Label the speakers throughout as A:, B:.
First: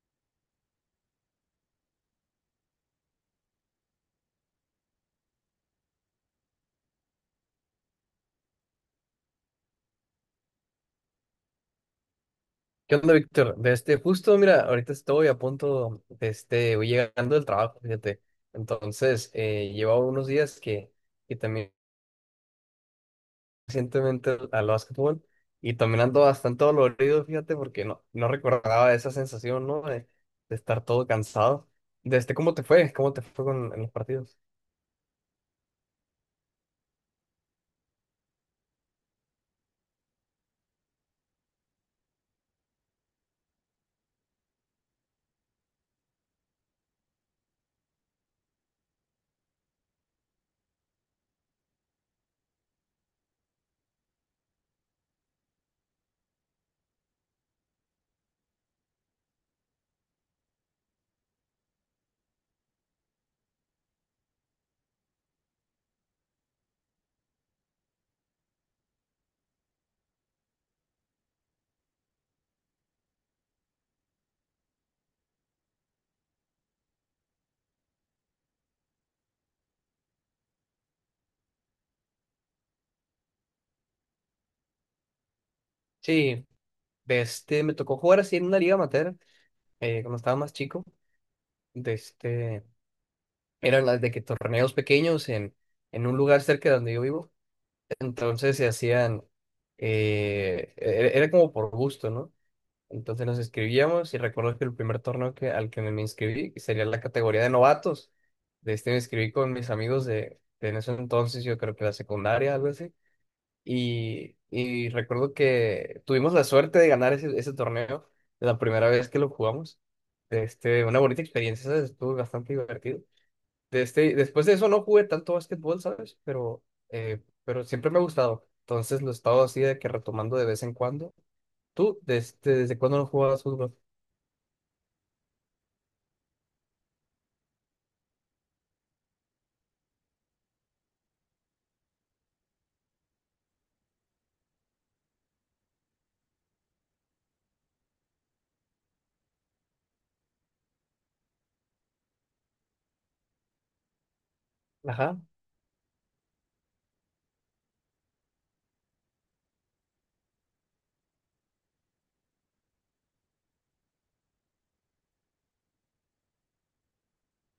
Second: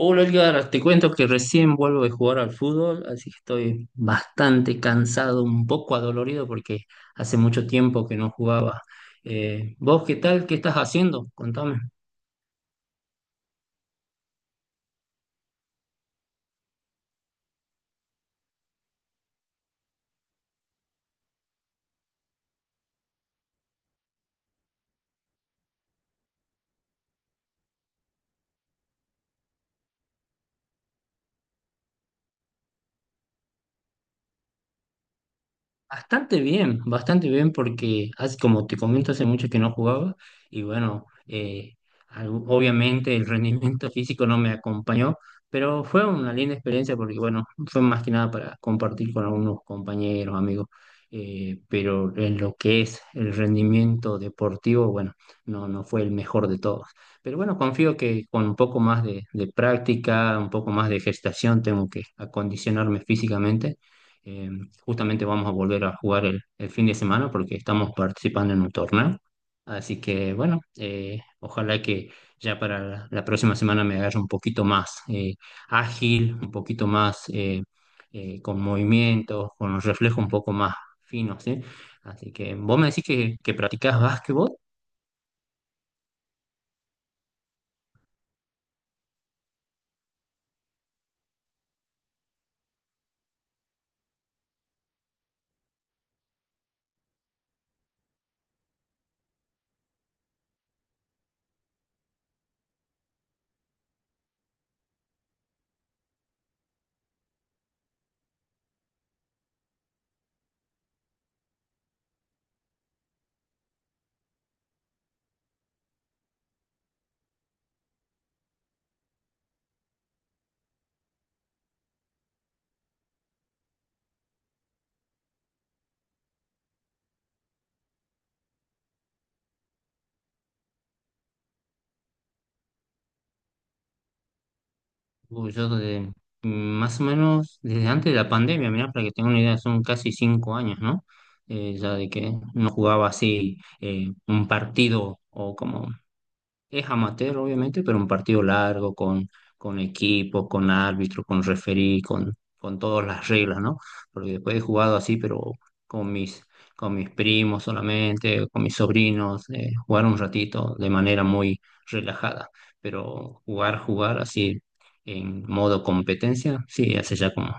A: Hola Edgar, te cuento que recién vuelvo de jugar al fútbol, así que estoy bastante cansado, un poco adolorido porque hace mucho tiempo que no jugaba. ¿Vos qué tal? ¿Qué estás haciendo? Contame.
B: ¿Qué onda, Víctor? Justo, mira, ahorita estoy a punto, voy llegando del trabajo, fíjate. Entonces, llevo unos días que también recientemente al básquetbol y también ando bastante dolorido, fíjate, porque no recordaba esa sensación, ¿no? De estar todo cansado. ¿Cómo te fue? ¿Cómo te fue en los partidos?
A: Bastante bien porque como te comento hace mucho que no jugaba y bueno, obviamente el rendimiento físico no me acompañó, pero fue una linda experiencia porque bueno, fue más que nada para compartir con algunos compañeros, amigos, pero en lo que es el rendimiento deportivo, bueno, no fue el mejor de todos. Pero bueno, confío que con un poco más de práctica, un poco más de gestación tengo que acondicionarme físicamente. eh, Justamente vamos a volver a jugar el fin de semana porque estamos participando en un torneo. Así que bueno, ojalá que ya para la próxima semana me agarre un poquito más ágil, un poquito más con movimientos, con los reflejos un poco más finos, ¿sí? Así que vos me decís que practicás básquetbol.
B: Sí, me tocó jugar así en una liga amateur, cuando estaba más chico. De este, Eran las de que torneos pequeños en un lugar cerca de donde yo vivo. Entonces se hacían, era como por gusto, ¿no? Entonces nos inscribíamos y recuerdo que el primer torneo al que me inscribí sería la categoría de novatos. De este Me inscribí con mis amigos de en ese entonces, yo creo que la secundaria, algo así. Y recuerdo que tuvimos la suerte de ganar ese torneo la primera vez que lo jugamos. Este, una bonita experiencia, ¿sabes? Estuvo bastante divertido, después de eso no jugué tanto básquetbol, ¿sabes? Pero siempre me ha gustado. Entonces lo he estado así de que retomando de vez en cuando. ¿Tú desde cuándo no jugabas fútbol?
A: Uy, yo desde, más o menos desde antes de la pandemia, mirá, para que tenga una idea, son casi 5 años, ¿no? Ya de que no jugaba así un partido o como es amateur, obviamente, pero un partido largo con, equipo, con árbitro, con referí, con todas las reglas, ¿no? Porque después he jugado así,
B: Ajá.
A: pero con mis, con mis primos solamente, con mis sobrinos, jugar un ratito de manera muy relajada. Pero jugar así en modo competencia, sí, hace ya como,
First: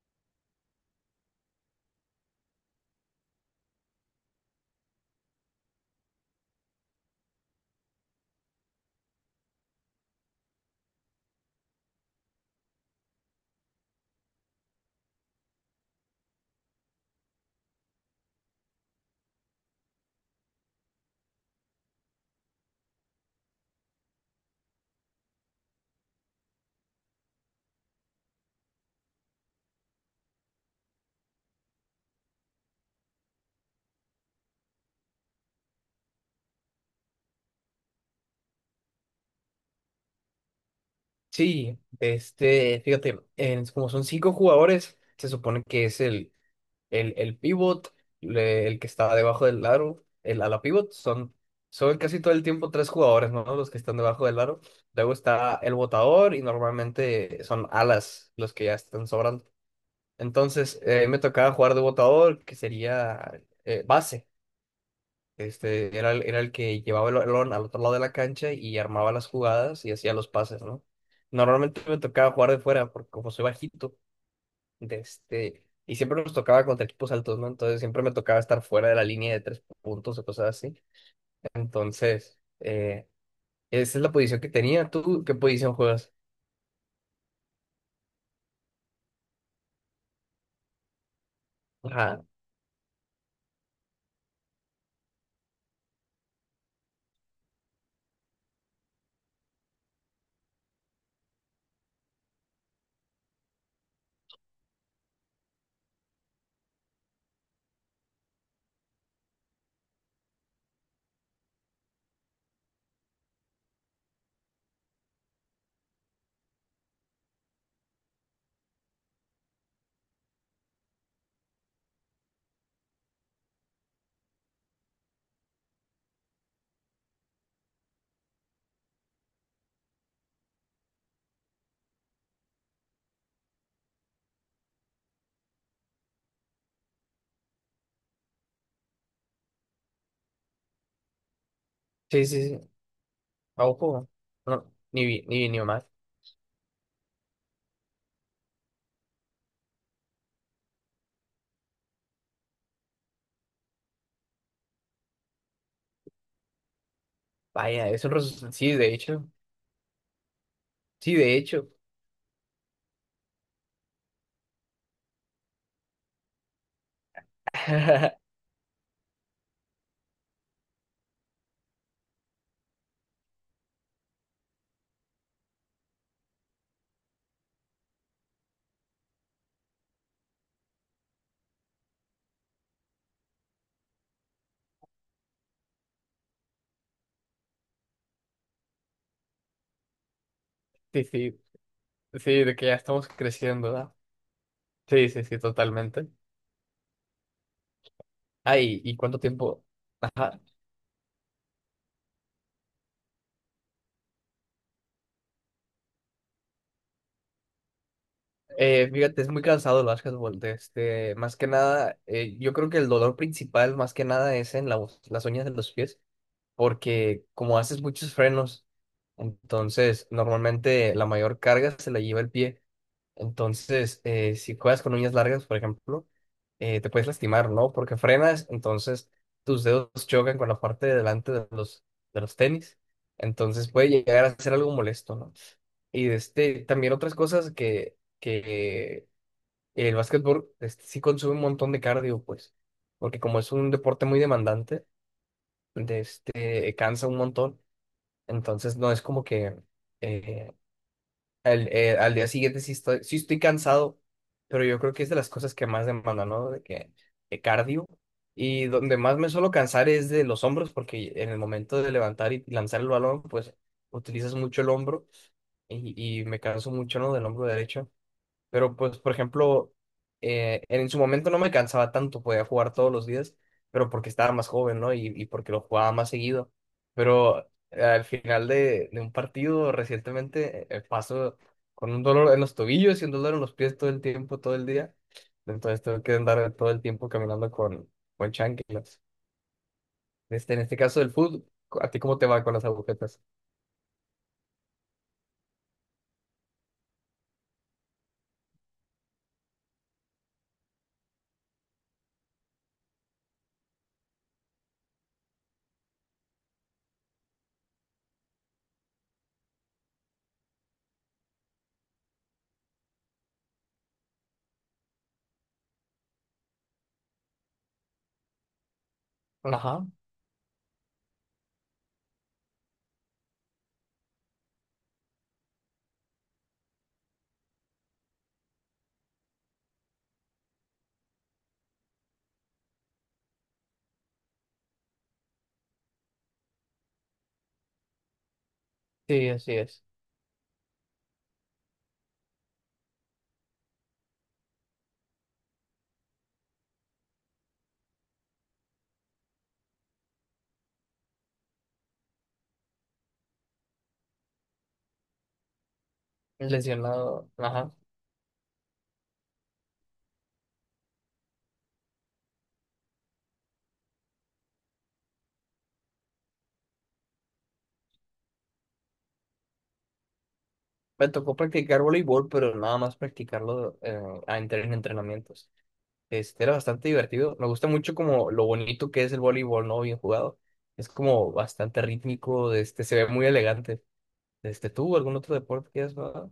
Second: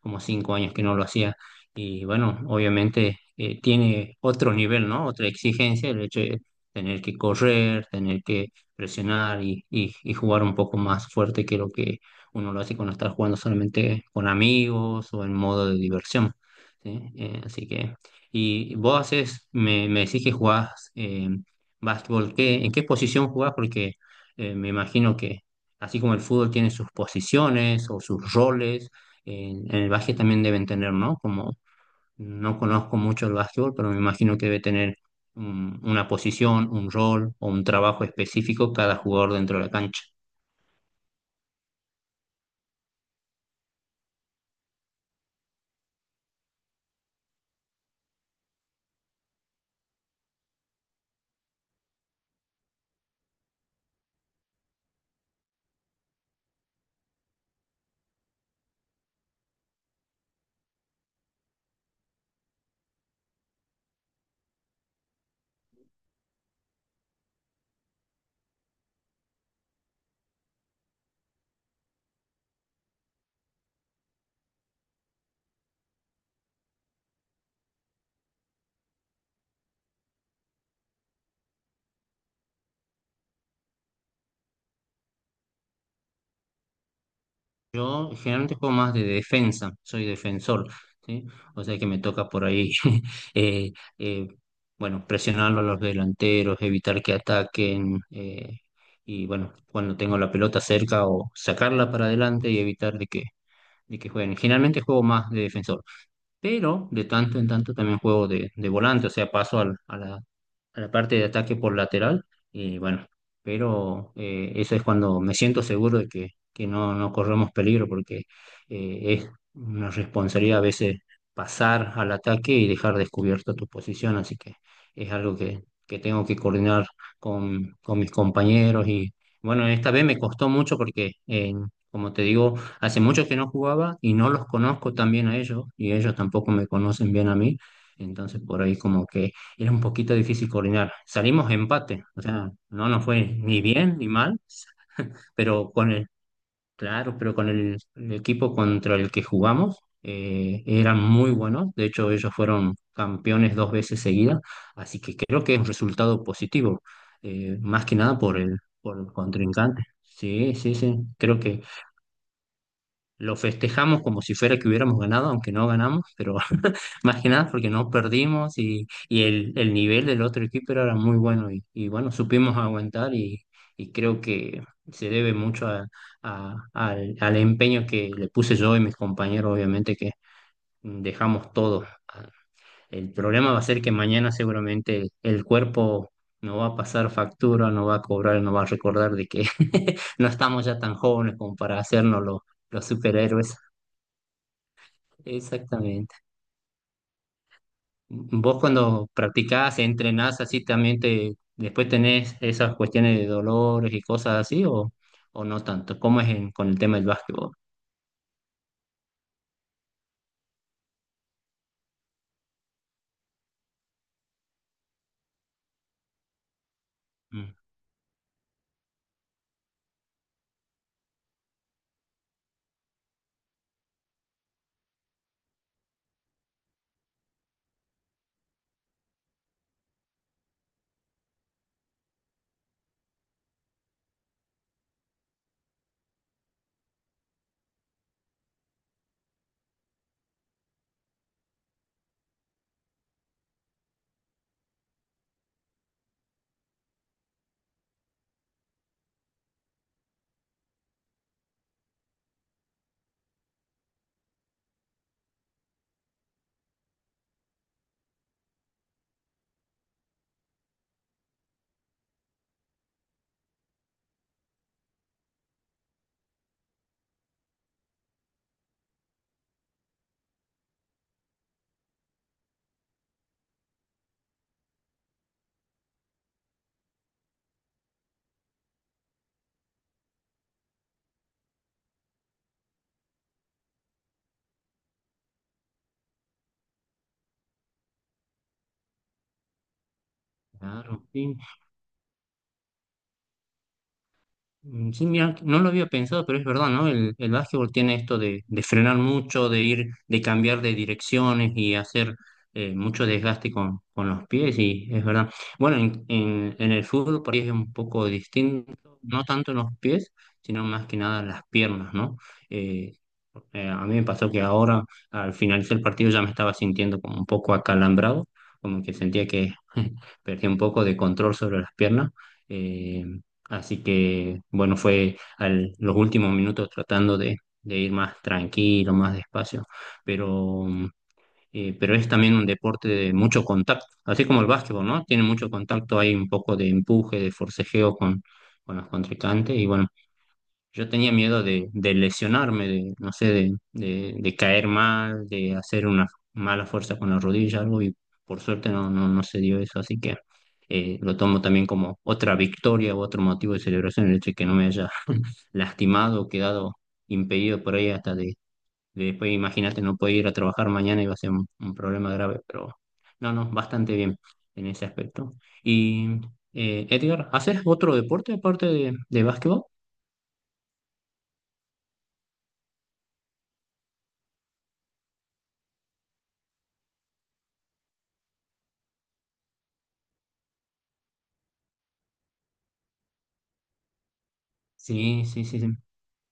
A: como 5 años que no lo hacía. Y bueno, obviamente tiene otro nivel, ¿no? Otra exigencia, el hecho de tener que correr, tener que presionar y jugar un poco más fuerte que lo que uno lo hace cuando está jugando solamente con amigos o en modo de diversión. ¿Sí? Así que, y vos haces, me decís que jugás básquetbol, ¿en qué posición jugás? Porque me imagino que así como el fútbol tiene sus posiciones o sus roles, en el básquet también deben tener, ¿no? Como no conozco mucho el básquetbol, pero me imagino que debe tener una posición, un rol o un trabajo específico cada jugador dentro de la cancha.
B: Sí, este, fíjate, como son cinco jugadores, se supone que es el pivot, el que está debajo del aro, el ala pivot, son casi todo el tiempo tres jugadores, ¿no? Los que están debajo del aro. Luego está el botador y normalmente son alas los que ya están sobrando. Entonces, me tocaba jugar de botador, que sería, base. Este, era el que llevaba el balón al otro lado de la cancha y armaba las jugadas y hacía los pases, ¿no? Normalmente me tocaba jugar de fuera, porque como soy bajito, y siempre nos tocaba contra equipos altos, ¿no? Entonces siempre me tocaba estar fuera de la línea de tres puntos o cosas así. Entonces, esa es la posición que tenía. ¿Tú qué posición juegas?
A: Yo generalmente juego más de defensa, soy defensor, ¿sí? O sea que me
B: Ajá.
A: toca por ahí, eh, eh, bueno, presionarlo a los delanteros, evitar que ataquen, y bueno, cuando tengo la pelota cerca o sacarla para adelante y evitar de que jueguen. Generalmente juego más de defensor, pero de tanto en tanto también juego de volante, o sea, paso a la parte de ataque por lateral y bueno, pero eso es cuando me siento seguro de que no corremos peligro porque es una responsabilidad a veces pasar al ataque y dejar descubierta tu posición, así que es algo que tengo que coordinar con mis compañeros y bueno, esta vez me costó mucho porque, como te digo, hace mucho que no jugaba y no los conozco tan bien a ellos y ellos tampoco me conocen bien a mí. Entonces por ahí como que era un poquito difícil coordinar. Salimos empate, o
B: Sí,
A: sea,
B: sí, sí.
A: no nos fue ni
B: A
A: bien ni
B: ojo.
A: mal,
B: No, ni vi, ni vi, ni
A: pero
B: más.
A: con el, claro, pero con el equipo contra el que jugamos eran muy buenos. De hecho, ellos fueron campeones dos veces seguidas, así que creo que es un resultado positivo, más
B: Vaya,
A: que nada por el,
B: sí, de
A: por el
B: hecho.
A: contrincante. Sí, sí, sí,
B: Sí, de
A: creo
B: hecho.
A: lo festejamos como si fuera que hubiéramos ganado, aunque no ganamos, pero más que nada porque no perdimos y el nivel del otro equipo era muy bueno y bueno, supimos aguantar y creo que se debe mucho al empeño que le puse yo y mis compañeros, obviamente que dejamos todo. El problema va a ser que mañana seguramente el cuerpo no va a pasar factura, no va a cobrar, no va a recordar de que no estamos ya tan
B: Sí,
A: jóvenes
B: sí,
A: como para hacernos los
B: sí, de que ya
A: los
B: estamos
A: superhéroes.
B: creciendo, ¿verdad? Sí, sí, sí, totalmente.
A: Exactamente. Vos
B: Ay, ¿y
A: cuando
B: cuánto tiempo?
A: practicás,
B: Ajá.
A: entrenás así también te, después tenés esas cuestiones de dolores y cosas así o no tanto. ¿Cómo es con el tema del básquetbol?
B: Fíjate, es muy cansado el básquetbol. Más que nada, yo creo que el dolor principal, más que nada, es en las uñas de los pies, porque
A: Mm,
B: como haces muchos frenos, entonces normalmente la mayor carga se la lleva el pie. Entonces, si juegas con uñas largas, por ejemplo, te puedes lastimar, ¿no? Porque frenas, entonces tus dedos chocan con la parte de delante de de los tenis. Entonces puede llegar a ser algo molesto, ¿no? Y también otras cosas que el básquetbol, este, sí consume un montón de cardio, pues, porque como es un deporte muy demandante, cansa un montón, entonces no es como que eh, al día siguiente sí estoy cansado, pero yo creo que es de las cosas que más demanda, ¿no? De cardio. Y donde más me suelo cansar es de los hombros, porque en el momento de levantar y lanzar el balón, pues utilizas mucho el hombro y me canso mucho, ¿no? Del hombro derecho. Pero pues, por ejemplo, en su momento no me cansaba tanto, podía jugar todos los días, pero porque estaba más joven, ¿no? Y porque lo jugaba más seguido. Pero, al final de un partido recientemente, paso con un dolor en los tobillos y un dolor en los pies todo el tiempo, todo el día. Entonces tengo que andar todo el tiempo caminando con chanclas. Este, en este caso
A: claro,
B: del
A: sí.
B: fútbol, ¿a ti cómo te va con las agujetas?
A: Mm, sí, mira, no lo había pensado, pero es verdad, ¿no? El básquetbol tiene esto de, frenar mucho, de ir, de cambiar de direcciones y hacer mucho desgaste con los pies, y es verdad. Bueno, en, en el fútbol por ahí es un poco distinto, no tanto en los pies, sino más que nada en las piernas, ¿no? Eh, a mí me pasó que ahora, al finalizar el partido, ya me estaba sintiendo como un poco acalambrado, como que sentía que
B: Ajá,
A: perdí un poco de control sobre las piernas. eh, Así que, bueno, fue los últimos minutos tratando de, ir más tranquilo, más despacio, pero, mm, pero es también un deporte de mucho contacto, así como el básquetbol, ¿no? Tiene mucho contacto, hay un poco de empuje, de forcejeo con los
B: sí, así
A: contrincantes y
B: es.
A: bueno, yo tenía miedo de lesionarme, de, no sé, de caer mal, de hacer una mala fuerza con la rodilla, algo, y por suerte no se dio eso, así que lo tomo también como otra victoria o otro motivo de celebración, el hecho de que no me haya lastimado o quedado
B: Lesionado,
A: impedido
B: ajá.
A: por ahí hasta de, después, imagínate, no poder ir a trabajar mañana, iba a ser un problema grave, pero no, no, bastante bien en ese aspecto. Y, Edgar, ¿haces otro deporte aparte de básquetbol?
B: Me tocó practicar voleibol, pero nada más practicarlo, a entrar en entrenamientos. Este, era bastante divertido. Me gusta mucho como lo bonito que es el voleibol, ¿no? Bien jugado. Es como bastante rítmico, este, se ve muy elegante. Este, ¿tú algún
A: Sí,
B: otro
A: sí, sí,
B: deporte
A: sí.
B: que has jugado?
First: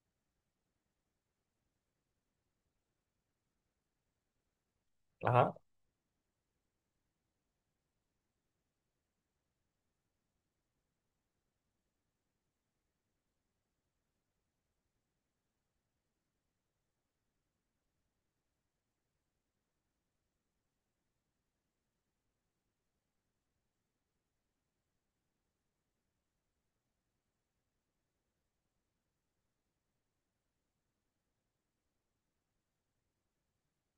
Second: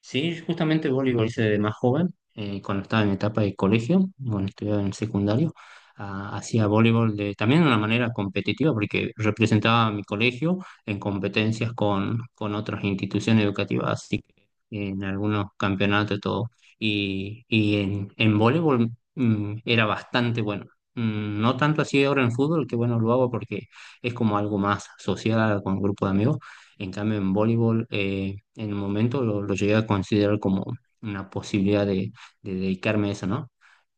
A: Sí, justamente voleibol hice de más joven, cuando estaba en etapa de colegio, bueno, estudiaba en secundario,
B: Ajá,
A: ah, hacía voleibol también de una manera competitiva, porque representaba a mi colegio en competencias con, otras instituciones educativas, así que en algunos campeonatos y todo. Y en voleibol era bastante bueno. No tanto así ahora en fútbol, que bueno, lo hago porque es como algo más social con un grupo de amigos, en cambio, en voleibol, en el momento lo, llegué a considerar como una posibilidad de dedicarme a eso, ¿no?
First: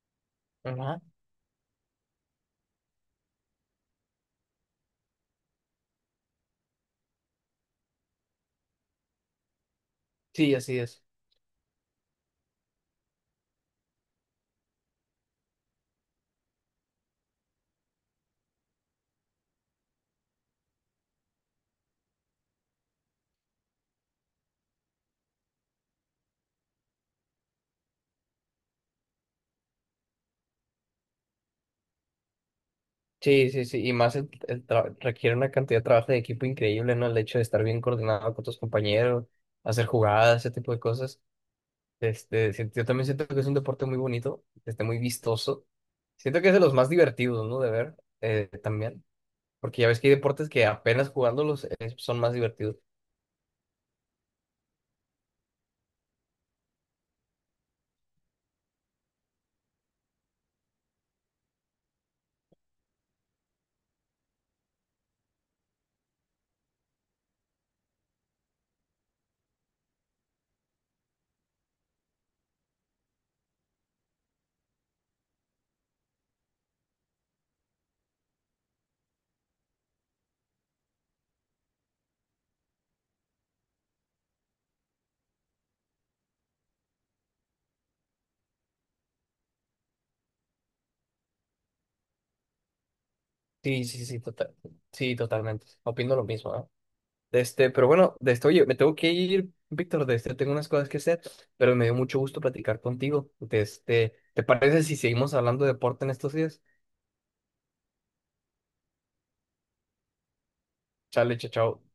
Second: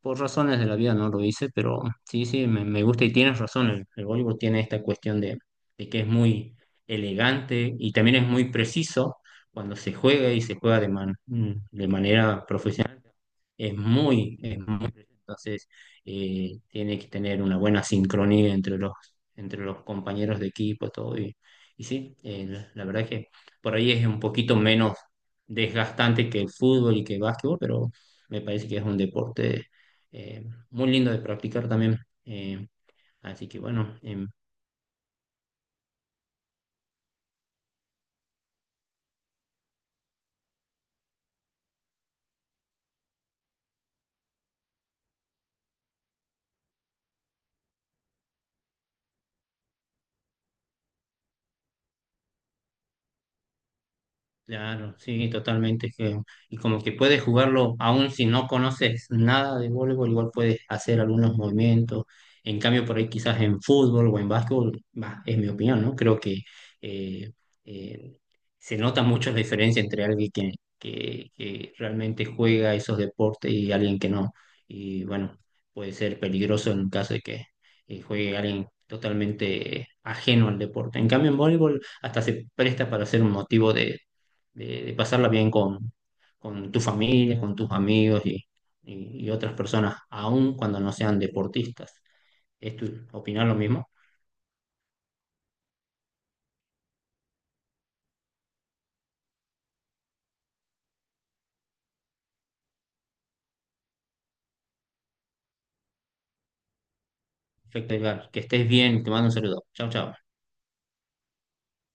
A: Por razones de la vida
B: ajá.
A: no lo hice, pero sí, sí, me gusta y tienes razón. El voleibol tiene esta cuestión de, que es muy elegante y también es muy preciso cuando se juega y
B: Sí,
A: se
B: así
A: juega de,
B: es.
A: man- mm, de manera profesional. es muy, preciso. Entonces, tiene que tener una buena sincronía entre los, compañeros de equipo, todo. Y sí, la verdad que por ahí es un poquito menos desgastante que el fútbol y que el básquetbol, pero me parece que es un deporte eh, muy lindo de practicar también. Eh, Así
B: Sí,
A: que
B: sí, sí. Y
A: bueno,
B: más requiere una cantidad de trabajo de equipo increíble, ¿no? El hecho de estar bien coordinado con tus compañeros, hacer jugadas, ese tipo de cosas. Este, yo también siento que es un deporte muy bonito, este, muy vistoso. Siento que es de los más divertidos, ¿no? De ver, también. Porque ya ves que hay deportes que apenas jugándolos, son más divertidos.
A: claro, sí, totalmente. Y como que puedes jugarlo, aún si no conoces nada de voleibol, igual puedes hacer algunos movimientos. En cambio, por ahí quizás en fútbol o en básquetbol, bah, es mi opinión, ¿no? Creo que eh, eh, se nota mucho la diferencia entre alguien que realmente juega esos deportes y alguien que no. Y bueno, puede ser peligroso en caso de que juegue alguien totalmente ajeno al deporte. En cambio, en voleibol hasta se presta para ser un motivo de, pasarla bien con tu familia, con tus amigos y otras personas, aun cuando no sean deportistas. ¿Es tu opinión lo
B: Sí,
A: mismo?
B: sí, sí, total. Sí, totalmente. Opino lo mismo, ¿no? Pero bueno, oye, me tengo que ir, Víctor, tengo unas cosas que hacer, pero me dio mucho gusto platicar contigo. ¿Te parece si seguimos hablando de deporte en estos días?
A: Perfecto, Edgar. Que estés bien, te mando un saludo. Chao, chao.
B: Chale, chao, chao.